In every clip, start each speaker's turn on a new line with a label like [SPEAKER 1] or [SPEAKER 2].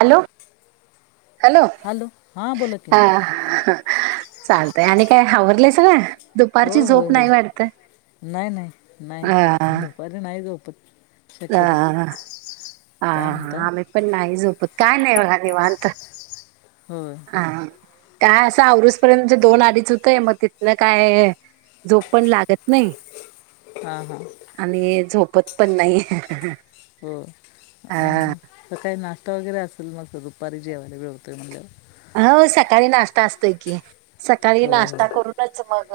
[SPEAKER 1] Hello hello
[SPEAKER 2] हां बोला की
[SPEAKER 1] हा चालतय आणि काय हावरलंयस ना
[SPEAKER 2] होय होय होय नाही नाही नाही दुपारी नाही गोप
[SPEAKER 1] ह
[SPEAKER 2] काय म्हणताय
[SPEAKER 1] हा आम्ही पण नाही झोपत काय नाही बघा देवत
[SPEAKER 2] होम
[SPEAKER 1] काय असं औरुस पर्यंत दोन आडीच होतय मग तिथलं काय झोप पण लागत नाही
[SPEAKER 2] हां हां
[SPEAKER 1] आणि झोपत पण नाही
[SPEAKER 2] हो अ
[SPEAKER 1] हा
[SPEAKER 2] ह काय नात वगैरे असेल मग दुपारी जेवायला मिळतोय म्हणलं
[SPEAKER 1] हो सकाळी नाश्ता असतोय की सकाळी
[SPEAKER 2] होय होय
[SPEAKER 1] नाश्ता करूनच मग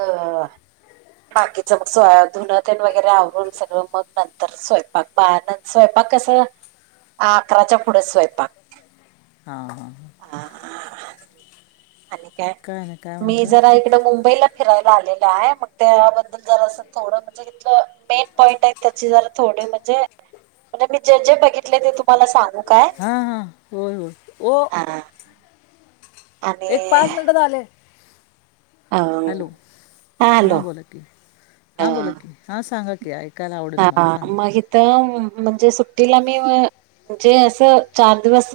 [SPEAKER 1] बाकीच मग स् धुनतन वगैरे आवरून सगळं मग नंतर स्वयंपाक ब स्वय स्वंपाक कस अकराच्या पुढे स्वयंपाक
[SPEAKER 2] हा हा
[SPEAKER 1] ह आणि काय
[SPEAKER 2] नाही काय
[SPEAKER 1] मी
[SPEAKER 2] म्हणताय
[SPEAKER 1] जरा इकड मुंबईला फिला आले आहे मग त्याबद्दल ज थोड म्हणजे मेन पॉईंट आहे त्याड णे म्हे मी जे जे बघितले ते तुम्हाला सांग
[SPEAKER 2] हा हा होय होय
[SPEAKER 1] हा आणि
[SPEAKER 2] एक पाच मिनिटात आले
[SPEAKER 1] अ
[SPEAKER 2] हॅलो हा
[SPEAKER 1] हॅलो
[SPEAKER 2] बोला की
[SPEAKER 1] अ
[SPEAKER 2] हा बोला की हा सांगा की ऐ
[SPEAKER 1] हा मग इथ म्हणजे सुट्टीला मी म्हणजे असं चार दिवस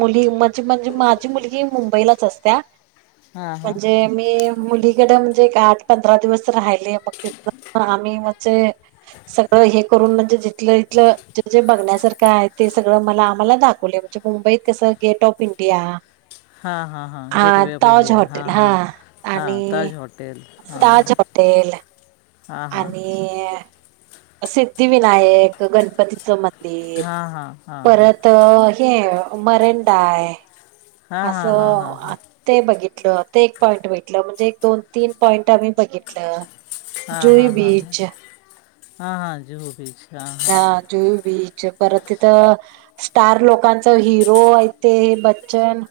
[SPEAKER 1] मुली म्हणजे म्हणजे माझी मुलगी मुंबईलाच असत्या
[SPEAKER 2] हां हां
[SPEAKER 1] म्हणजे मी मुली तिकड म्हणजे एक आठ पंधरा दिवस राहिले मग तिथ आम्ही म्हे सगळं हे करून म्हणजे जिथलं इथलं ज जे बघण्यासारखं आहे ते सगळं मला आम्हाला दाखवले म्हणजे मुंबईत कस गेट ऑफ इंडिया
[SPEAKER 2] हा हा हा गेट वे ऑफ इंडिया हा हा हा ताज होॉटेल हा हा
[SPEAKER 1] तेल आणि सिद्धिविनायक गणपतीचं म मंदिर
[SPEAKER 2] हां हां हां हां
[SPEAKER 1] परत हे मरेंडा आहे
[SPEAKER 2] हां हां हां हां हां
[SPEAKER 1] असं ते बघितित ते एक पॉईंट भेटलं म्हणजे एक, दोन, तीन पॉईंट आम्ही बघितलं. जुई बीच
[SPEAKER 2] हा हा जुहू बीच. हां
[SPEAKER 1] हा
[SPEAKER 2] हां
[SPEAKER 1] जुई बी च परत तिथ स्टार लोकांच हिरो हाईत तेे बच्चन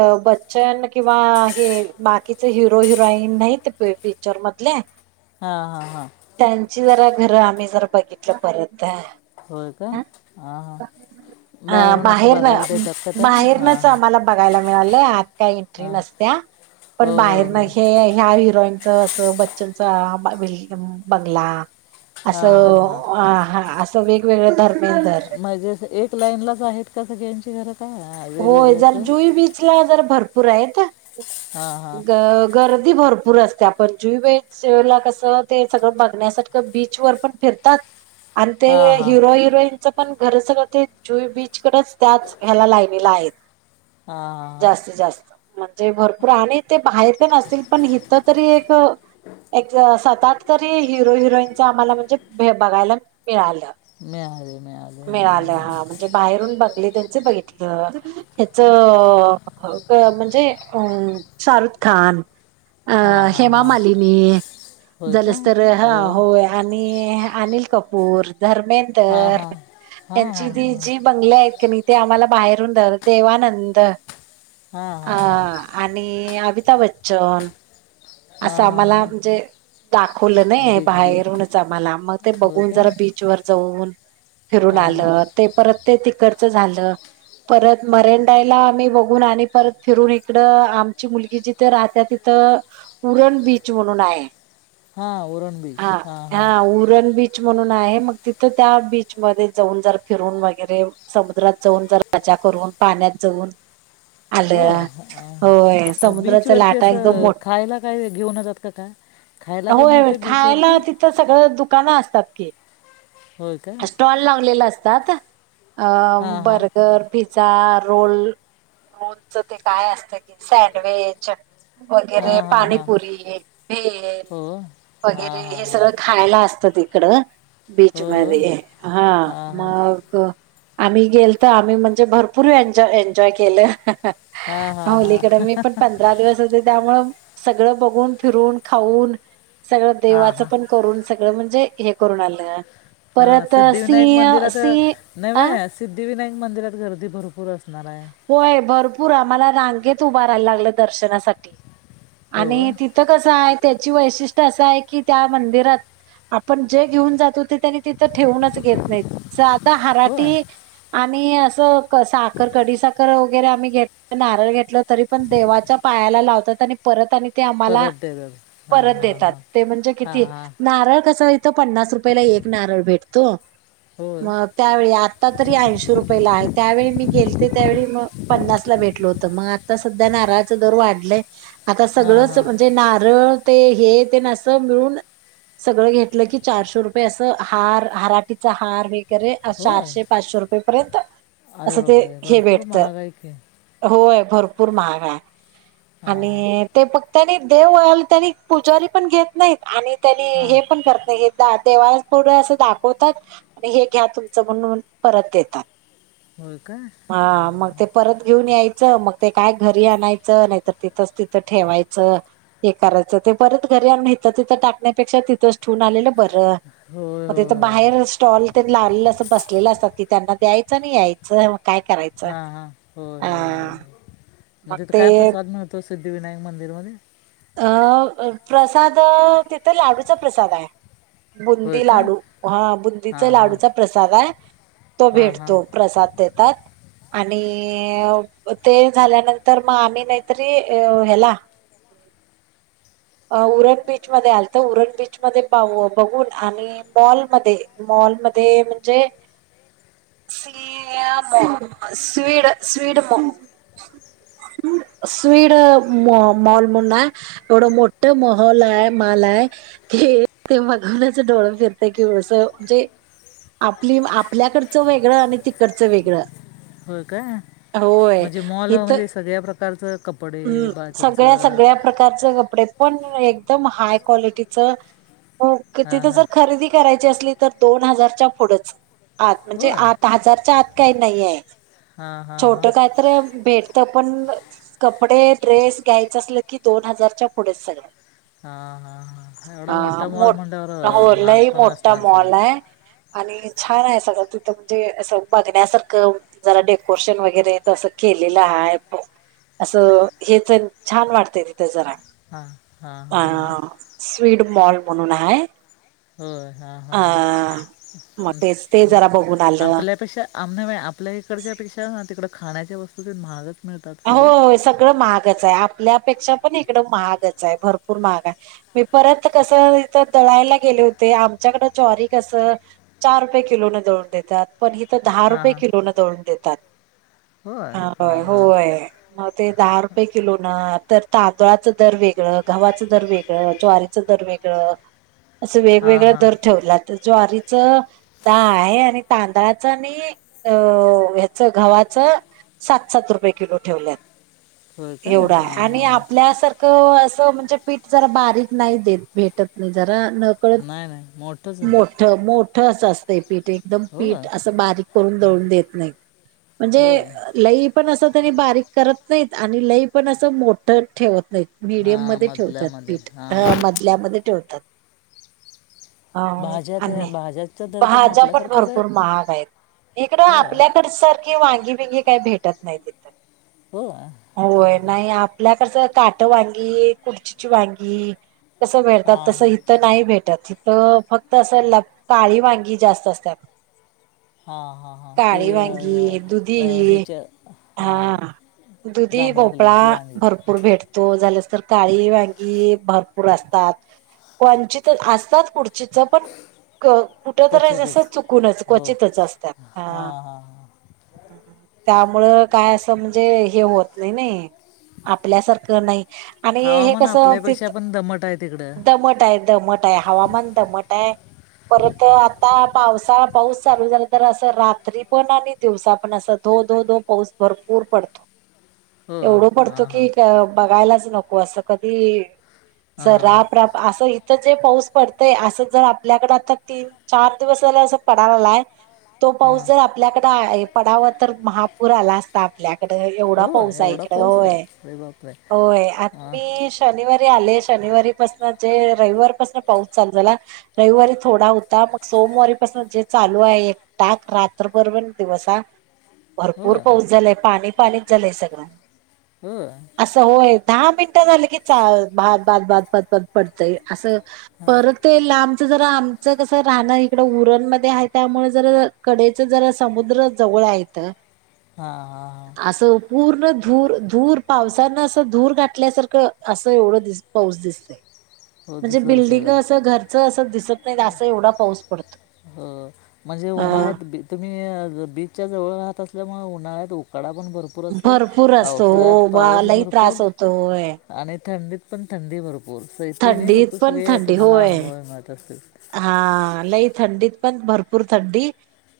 [SPEAKER 1] अ बच्चन किंवा हे बाकीचे हिरो, हिरॉईन नाहीत पी पिचर मधले.
[SPEAKER 2] हा हा हा
[SPEAKER 1] त्यांची जरा घर आम्ही जरा बघितलं परत हा
[SPEAKER 2] होया काय हा हा.
[SPEAKER 1] अ बाहेरन
[SPEAKER 2] त्याला हां
[SPEAKER 1] बाहेरनच
[SPEAKER 2] हां
[SPEAKER 1] आम्हाला बघायला मिळालंय आत काय एंट्री
[SPEAKER 2] हां
[SPEAKER 1] नसत्या. पण
[SPEAKER 2] हो हो
[SPEAKER 1] बाहेरन
[SPEAKER 2] हो
[SPEAKER 1] हे ह्या हिरोईन असं बच्चनचा आ व्हील बंगला.
[SPEAKER 2] हा हा हा
[SPEAKER 1] ह हा असं वेगवेगळं धर्म
[SPEAKER 2] म्हणजेच एक लाईन लाच आहेत का सगळ्यांची घर
[SPEAKER 1] होय जर जुई बीचला जर भरपूर आहेत
[SPEAKER 2] हां हां
[SPEAKER 1] गर दी भरपूर असत्या आपण जुई बिचला कस ते सगळं बघण्यासारखं बीच वर पण फिरतात. आणि ते
[SPEAKER 2] हां हां
[SPEAKER 1] हिरो, हिरोईनचं पण घर सगळं ते जुई बीचकडच त्याच ह्याला लाय आहेत
[SPEAKER 2] हां हां हां
[SPEAKER 1] जास्तीत जास्त. म्हणजे भरपूर आणि ते बाहेर ते नसतील पण इथ तरी एक अ एक अ सात, आठ तरी हिरो, हिरोईनच आम्हाला म्हणजे भे बघायला मिळालं.
[SPEAKER 2] मिळा
[SPEAKER 1] मिळालं हा म्हणजे बाहेरून बंगले त्यांचे बघितले. ह्याच अ म्हणजे अ शारुख खान अ
[SPEAKER 2] हां हां
[SPEAKER 1] हेमा
[SPEAKER 2] हां
[SPEAKER 1] मालिनी
[SPEAKER 2] होय का
[SPEAKER 1] झालंस तर ह
[SPEAKER 2] अरे वा
[SPEAKER 1] होय आणि अनिल कपूर,
[SPEAKER 2] हां
[SPEAKER 1] धर्मेंदर
[SPEAKER 2] हां हां
[SPEAKER 1] यांची
[SPEAKER 2] हां
[SPEAKER 1] ती
[SPEAKER 2] हां
[SPEAKER 1] जी बंगले आहेत कनी ते आम्हाला बाहेरूनदर देवानंद.
[SPEAKER 2] हां
[SPEAKER 1] अ
[SPEAKER 2] हां हां
[SPEAKER 1] आणि अबिता बच्चन.
[SPEAKER 2] हां
[SPEAKER 1] असं
[SPEAKER 2] हां
[SPEAKER 1] आम्हाला
[SPEAKER 2] हां
[SPEAKER 1] म्हणजे दाखवलं नई,
[SPEAKER 2] बीच बीच
[SPEAKER 1] बाहेरूनच आम्हाला मग ते
[SPEAKER 2] होय
[SPEAKER 1] बघून
[SPEAKER 2] का
[SPEAKER 1] जरा बीचवर जाऊन फिरून
[SPEAKER 2] हां हां
[SPEAKER 1] आलं. ते परत ते तिकडचं झालं. परत मरेंडायला आम्ही बघून आणि परत फिरून इकड आमची मुलगी जिथ राहत्या तिथ उरण बीच म्हणून आहे.
[SPEAKER 2] हां उरण
[SPEAKER 1] हा
[SPEAKER 2] बीच हां
[SPEAKER 1] हा
[SPEAKER 2] हां
[SPEAKER 1] उरन बी च म्हणून आहे मग तिथ त्या बीच मधे जाऊन जरा फिरून वगेरे समुद्रात जाऊन जरा मजा करून पाण्यात जाऊन
[SPEAKER 2] हो
[SPEAKER 1] आलं.
[SPEAKER 2] हां.
[SPEAKER 1] होय
[SPEAKER 2] मग
[SPEAKER 1] समुद्राचा
[SPEAKER 2] बीचवरती
[SPEAKER 1] लाटा एकदम
[SPEAKER 2] असं
[SPEAKER 1] मोठ
[SPEAKER 2] खायला काय घेऊन जातात का काय खायला काय
[SPEAKER 1] होय होय
[SPEAKER 2] मिळतं
[SPEAKER 1] खायला
[SPEAKER 2] बीचवरती
[SPEAKER 1] तिथं सगळं दुकानं असत तात की
[SPEAKER 2] होय का
[SPEAKER 1] स्टॉल लावलेलं असतात अ
[SPEAKER 2] हां हां
[SPEAKER 1] बर्गर, पिझ् झा, रोल रोलच ते काय असत कि सँडविच. वगैरे
[SPEAKER 2] हां हां हां
[SPEAKER 1] पाणीपुरी, भेल
[SPEAKER 2] हो हां
[SPEAKER 1] वगैरे
[SPEAKER 2] हां
[SPEAKER 1] हे
[SPEAKER 2] हां
[SPEAKER 1] सगळं खायाला असत ते कड
[SPEAKER 2] हो
[SPEAKER 1] बीच
[SPEAKER 2] हो
[SPEAKER 1] मधे हा
[SPEAKER 2] हां हां
[SPEAKER 1] मग अ आम्ही गेल तर आम्ही म्हणजे भरपूर एनजॉ एन्जॉय केलं हह.
[SPEAKER 2] हां हां
[SPEAKER 1] हो
[SPEAKER 2] हां
[SPEAKER 1] लीकड मी पण पंधरा दिवस होते त्यामुळं सगळं बघून, फिरून, खाऊन सगळ
[SPEAKER 2] हां
[SPEAKER 1] देवाचं
[SPEAKER 2] हां
[SPEAKER 1] पण करून सगळं म्हण जे हे करून आलं.
[SPEAKER 2] हा
[SPEAKER 1] परत
[SPEAKER 2] सिद्धिविनायक
[SPEAKER 1] सिंह
[SPEAKER 2] मंदिरात अ
[SPEAKER 1] सिंह अ
[SPEAKER 2] नव्हे सिद्धिविनायक मंदिरात गर्दी भरपूर अस
[SPEAKER 1] होय भरपूर आम्हाला रांगेत उभारायला लागलं दर्शनासाठी.
[SPEAKER 2] हो
[SPEAKER 1] आणि तिथं कसं आहे त्याची वैशिष्ट्य असं आहे की त्या मंदिरात. आपण जे घेऊन जातो ते त्यांनी तिथं ठेवूनच घेत नाहीत.
[SPEAKER 2] हो
[SPEAKER 1] हराठी आणि असं कसा खडीसाखर वगैरे आम्ही घेत नारळ घेतलं तरी पण देवाच्या पायाला लावतात आणि परत आणि ते आम्हाला
[SPEAKER 2] परत देतात हां
[SPEAKER 1] परत
[SPEAKER 2] हां
[SPEAKER 1] देतात.
[SPEAKER 2] हां
[SPEAKER 1] ते म्हणजे
[SPEAKER 2] हां
[SPEAKER 1] किती
[SPEAKER 2] हां
[SPEAKER 1] नारळ कसा हाय ती तर पन्नास रुपयाला एक नारळ भेटतो.
[SPEAKER 2] हो
[SPEAKER 1] मग त्यावेळी आता तरी ऐंशी रुपयाला आहे. त्यावेळी मी गेलते त्यावेळी मग पन्नास ला भेटल होत मग आता सध्या नारळाचं दर वाढलंय आता
[SPEAKER 2] हां
[SPEAKER 1] सगळंच
[SPEAKER 2] हां
[SPEAKER 1] म्हणजे नारळ ते हे ते न असं मिळून सगळं घेतलं की चारशे रुपये असं हार हराटीचा हार व
[SPEAKER 2] हो
[SPEAKER 1] चारशे पाचशे रुपये पर्यंत
[SPEAKER 2] अरे
[SPEAKER 1] असं ते
[SPEAKER 2] बापरे
[SPEAKER 1] हे
[SPEAKER 2] भरपूर
[SPEAKER 1] भेटत
[SPEAKER 2] महाग आहे की
[SPEAKER 1] होय भरपूर महाग आहे
[SPEAKER 2] हां हां
[SPEAKER 1] आणि ते फक त्यांनी देव त्यांनी पुजारी पण घेत नाहीत. आणि त्यांनी
[SPEAKER 2] हां
[SPEAKER 1] हे पण करत नाहीत. देवापुढ असं दाखवतात आणि हे घ्या तुमचं म्हणून परत देतात.
[SPEAKER 2] होय काय
[SPEAKER 1] हा मग
[SPEAKER 2] ह्ह्ह्ह
[SPEAKER 1] ते परत घेऊन यायचं मग ते काय घरी आणायचं नाही. तर तिथच तिथं ठेवायचं हे करायचं ते परत घरी आणून इथं तिथं टाकण्यापेक्षा तिथंच ठे वुन आलेलं बरं
[SPEAKER 2] होय
[SPEAKER 1] मग तेथ
[SPEAKER 2] होय होय
[SPEAKER 1] बाहेर स्टॉल तेन लावल असत आणी बसलेलं असत कि त्यांना द्यायचं आणि यायचं काय करायचं
[SPEAKER 2] हां हां होय
[SPEAKER 1] अ
[SPEAKER 2] होय होय होय मग तिथ काय प्रसाद मिळतो. सिद्धिविनायक मंदिरमध्ये
[SPEAKER 1] अ अ प्रसाद तिथं लाडूचा प्रसाद आहे.
[SPEAKER 2] होय
[SPEAKER 1] बुंदी
[SPEAKER 2] का
[SPEAKER 1] लाडू हा
[SPEAKER 2] हां
[SPEAKER 1] बुंदीचा
[SPEAKER 2] हां
[SPEAKER 1] लाडूचा प्रसाद आहे. तो
[SPEAKER 2] हां हां
[SPEAKER 1] भेटतो प्रसाद देतात. आणि ते झाल्यानंतर मग आम्ही नाहीतरी अ ह्याला [unintelligible] अ उरण बीचमध्ये आलत उरण बीचमध्ये पाहू बघून आणि मॉलमध्ये मॉल मध्ये म्हणजे सयाम स्ड स्वीडम म स्वीड मॉ मॉल म्हण एवढं मोठ मोहौल आहे माल आहे ते ते बघवण्याच डोळ फिरत. कं कि म्हणजे आपली आपल्याकडचं वेगळं आणि तिकडचं वेगळं
[SPEAKER 2] होय का
[SPEAKER 1] होय
[SPEAKER 2] म्हणजे मॉल
[SPEAKER 1] इथ
[SPEAKER 2] म्हणजे सगळ्या प्रकारचं कपडे
[SPEAKER 1] हम्म
[SPEAKER 2] बा
[SPEAKER 1] सगळ्या
[SPEAKER 2] तुमचं
[SPEAKER 1] सगळ्या प्रकारचे कपडे पण एकदम हाय क्वालिटीच
[SPEAKER 2] हां
[SPEAKER 1] तिथं
[SPEAKER 2] हां
[SPEAKER 1] जर खरेदी कराय ते असली तर दोन हजारच्या पुढच आत म्हणजे
[SPEAKER 2] हो हां
[SPEAKER 1] आत हजारच्या आत काही नाय आहे
[SPEAKER 2] हां
[SPEAKER 1] छोट
[SPEAKER 2] हां
[SPEAKER 1] काय तर भेटत पण ण-ण कपडे ड्रेस घ्यायच असल की दोन हजारच्या पुढेच सगळ
[SPEAKER 2] हां हां हां एवढा
[SPEAKER 1] हा
[SPEAKER 2] मोठा मॉल म्हटल्यावर अ,
[SPEAKER 1] मोटा
[SPEAKER 2] महाग
[SPEAKER 1] लाई
[SPEAKER 2] पण
[SPEAKER 1] मोटा
[SPEAKER 2] असणार सगळं
[SPEAKER 1] मॉल आहे. आणि छान आहे सगळं तिथं म्हणजे असं बघण्यासारखं जरा डेकोरेशन वगैरे तसं खी ह अस हेच छान वाटतय तिथे जरा
[SPEAKER 2] हा हा
[SPEAKER 1] अ-अ स्वीड मॉल म्हणून आहे.
[SPEAKER 2] होय हां
[SPEAKER 1] ह
[SPEAKER 2] हां हां
[SPEAKER 1] म तेच ते जरा बघुून
[SPEAKER 2] आपल्यापेक्षा आम आपल्या इकडच्या पेक्षा तिकड खाण्याच्या वस्तू तेन महागच मिळतात सगळ्या
[SPEAKER 1] हो सगळं माहागच आहे आपल्यापेक्षा पण इकडं महागच आहे भरपूर महाग आहे मी परत कस इथ दळायला गेलो. आ रे ते आमच्याकडं ज्वारी कसं चार रुपये किलोने दळून देत्यात पण हित तर दहा
[SPEAKER 2] हां
[SPEAKER 1] रुपये
[SPEAKER 2] हां
[SPEAKER 1] किलो नं दळून देतात.
[SPEAKER 2] होय हा-हा
[SPEAKER 1] मग ते दहा रुपये किलो ना तर तांदळाचं दर वेगळं गव्हाचं दर वेगळं ज्वारीच दर वेद असं
[SPEAKER 2] हां
[SPEAKER 1] वेगवेगळा
[SPEAKER 2] हां
[SPEAKER 1] दर ठेवला त ज्वारीचं दहा आहे आणि तांदळाच नी अ ह्याचं गव्हाचं सात, सात रुपये किलो ठेवल्यात
[SPEAKER 2] होय का हां
[SPEAKER 1] एवढा आणि
[SPEAKER 2] हां हां
[SPEAKER 1] आपल्यासारखं म्हणजे पीठ जरा बारीक नाही देत, भेटत नाही ज नकळत
[SPEAKER 2] नाही नाही मोठंच आहे मग
[SPEAKER 1] मोठं, मोठं असं असतय पीठ एकदम
[SPEAKER 2] होय
[SPEAKER 1] पीठ असं बारीक करून दळून देत नाही, म्हणजे
[SPEAKER 2] होय
[SPEAKER 1] लई पण असं त्यांनी बारीक करत नाहीत आणि लय पण असं मोठं ठेवत मडियम
[SPEAKER 2] हां
[SPEAKER 1] मध्ये ठेवतात
[SPEAKER 2] मधल्यामध्ये
[SPEAKER 1] पीठ,
[SPEAKER 2] हां
[SPEAKER 1] मधल्यामध्ये ठेवतात अ,
[SPEAKER 2] भाज्या त्या
[SPEAKER 1] आणि
[SPEAKER 2] भाज्याच्या दर तर ना
[SPEAKER 1] भाज्या पण
[SPEAKER 2] आपल्यासारखेच
[SPEAKER 1] भरपूर महाग आहेत इकडं
[SPEAKER 2] हो
[SPEAKER 1] आपल्याकड सारखी वांगी बीगी काय भेटत नाय हीत,
[SPEAKER 2] हो हां
[SPEAKER 1] व्हय नाही आपल्या कसं काट वांगी, कुर्चीची वांगी कसं भेटतात, तसं
[SPEAKER 2] हां
[SPEAKER 1] इथं नाही भेटत तर फक्त असं ल काळी वांगी जास्त असतात.
[SPEAKER 2] हा, हा, हा ते
[SPEAKER 1] काळी वांगी दुधी
[SPEAKER 2] हॆच्या हा
[SPEAKER 1] दुधी भोपळा भरपूर भेटतो झालच तर काळी वांगी भरपूर असतात. वंचित असतात खुर्चीच पण कुठं तरी, अससं
[SPEAKER 2] क्वचितच
[SPEAKER 1] चुकूनच
[SPEAKER 2] हो
[SPEAKER 1] क्वचितच असतात,
[SPEAKER 2] हां
[SPEAKER 1] हा
[SPEAKER 2] हां हां
[SPEAKER 1] त्यामुळं, काय असं, म्हणजे हे होत नाही नाही आपल्यासारखं नाही, आणि हे
[SPEAKER 2] हवामान
[SPEAKER 1] कसं
[SPEAKER 2] आपल्यापेक्षा पण दमट आहे तिकडं
[SPEAKER 1] दमट आहेत. दमट आहे, हवामान दमट आहे परत आता पावसाळा पाऊस चालू झाला तर असं, रात्री पण आणि दिवसा पण असं धो, धो, धो पाऊस भरपूर पडत
[SPEAKER 2] हो
[SPEAKER 1] एवढं पडतो
[SPEAKER 2] हां हां
[SPEAKER 1] की बघायलाच नको, असं कधी जर
[SPEAKER 2] हां
[SPEAKER 1] राप, राप असं इथ जे पाऊस पडतय, असं जर आपल्याकडे आता तीन चार दिवस दिवस असं पडायलाय तो पाऊस,
[SPEAKER 2] हां
[SPEAKER 1] जर आपल्याकडे पडावा, तर महापूर आला असता आपल्याक इकडं एवढा
[SPEAKER 2] हो
[SPEAKER 1] पाऊस आहे
[SPEAKER 2] एवढा
[SPEAKER 1] इकडं,
[SPEAKER 2] पाऊस आहे
[SPEAKER 1] व्हय,
[SPEAKER 2] अरे बापरे
[SPEAKER 1] व्हय, हा
[SPEAKER 2] हां
[SPEAKER 1] मी शनिवारी आले, शनिवारीपासन जे रविवारपासन पाऊस चालू झाला, रविवारी थोडा होता, मग सोमवारीपासून जे चालू आहे एक टाक, रात्रभर बण दिवसा
[SPEAKER 2] हो
[SPEAKER 1] भरपूर पाऊस
[SPEAKER 2] हो
[SPEAKER 1] झालाय, पाणी पाणीच झालंय सगळं.
[SPEAKER 2] व्हय [unintelligible]
[SPEAKER 1] असं होय दहा मिनटं झालं की चा बाद, बाद, बाद, बाद पडतंय, असं परत ते लांबच जरा, आमचं कस राहणं, इकडं उरणमध्ये आहे त्यामुळे जर कडेच जरा मुद्र जवळ हाय इथं
[SPEAKER 2] हा, हा, हा
[SPEAKER 1] असं पूर्ण धूर, धूर, पावसानं असं धूर गाठल्यासारखं, असं एवढं दिस पाऊस दिसत
[SPEAKER 2] हो
[SPEAKER 1] म्हणजे
[SPEAKER 2] दुसरं
[SPEAKER 1] बिल्डिंग,
[SPEAKER 2] सगळं
[SPEAKER 1] असं घरचं असं दिसत नाही, असं एवढा पाऊस पडतो.
[SPEAKER 2] हो म्हणजे
[SPEAKER 1] अ
[SPEAKER 2] उन्हाळ्यात बी तुम्ही बीचच्या जवळ राहत त्यामुळं उन्हाळ्यात उकाडा भरपूर असेल,
[SPEAKER 1] भरपूर असतो
[SPEAKER 2] पावसाळ्यात
[SPEAKER 1] हो बा
[SPEAKER 2] पाऊस
[SPEAKER 1] लई
[SPEAKER 2] भरपूर,
[SPEAKER 1] त्रास होतो होय.
[SPEAKER 2] आणि थंडी पण थंडी भरपूर, तीन
[SPEAKER 1] थंडीत
[SPEAKER 2] ऋतू
[SPEAKER 1] पण
[SPEAKER 2] सगळे
[SPEAKER 1] थंडी
[SPEAKER 2] तुम्हाला
[SPEAKER 1] होय
[SPEAKER 2] अनुभवाय मिळत असतील.
[SPEAKER 1] हा, लई थंडीत पण भरपूर थंडी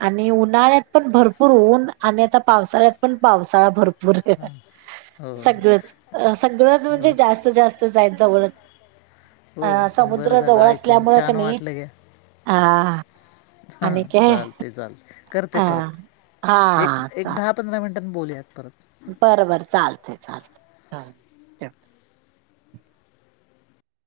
[SPEAKER 1] आणि उन्हाळ्यात पण भरपूर ऊन, आणि आता पावसाळ्यात पण पावसाळा भरपूर आहे.
[SPEAKER 2] होय
[SPEAKER 1] सगळंच, सगळंच
[SPEAKER 2] होय
[SPEAKER 1] म्हणजे जास्त जास्त जाय जवळच
[SPEAKER 2] होय
[SPEAKER 1] अ
[SPEAKER 2] बरं
[SPEAKER 1] समुद्र
[SPEAKER 2] झालं
[SPEAKER 1] जवळ
[SPEAKER 2] ऐकून
[SPEAKER 1] असल्यामुळं, क
[SPEAKER 2] छान
[SPEAKER 1] नई हा, हा
[SPEAKER 2] हा, चालतय, चालतय, करते
[SPEAKER 1] अ
[SPEAKER 2] परत,
[SPEAKER 1] हा
[SPEAKER 2] एक दहा पंधरा मिनट बोलूयात परत
[SPEAKER 1] बर, बर चालतय, चालतय हा ठेव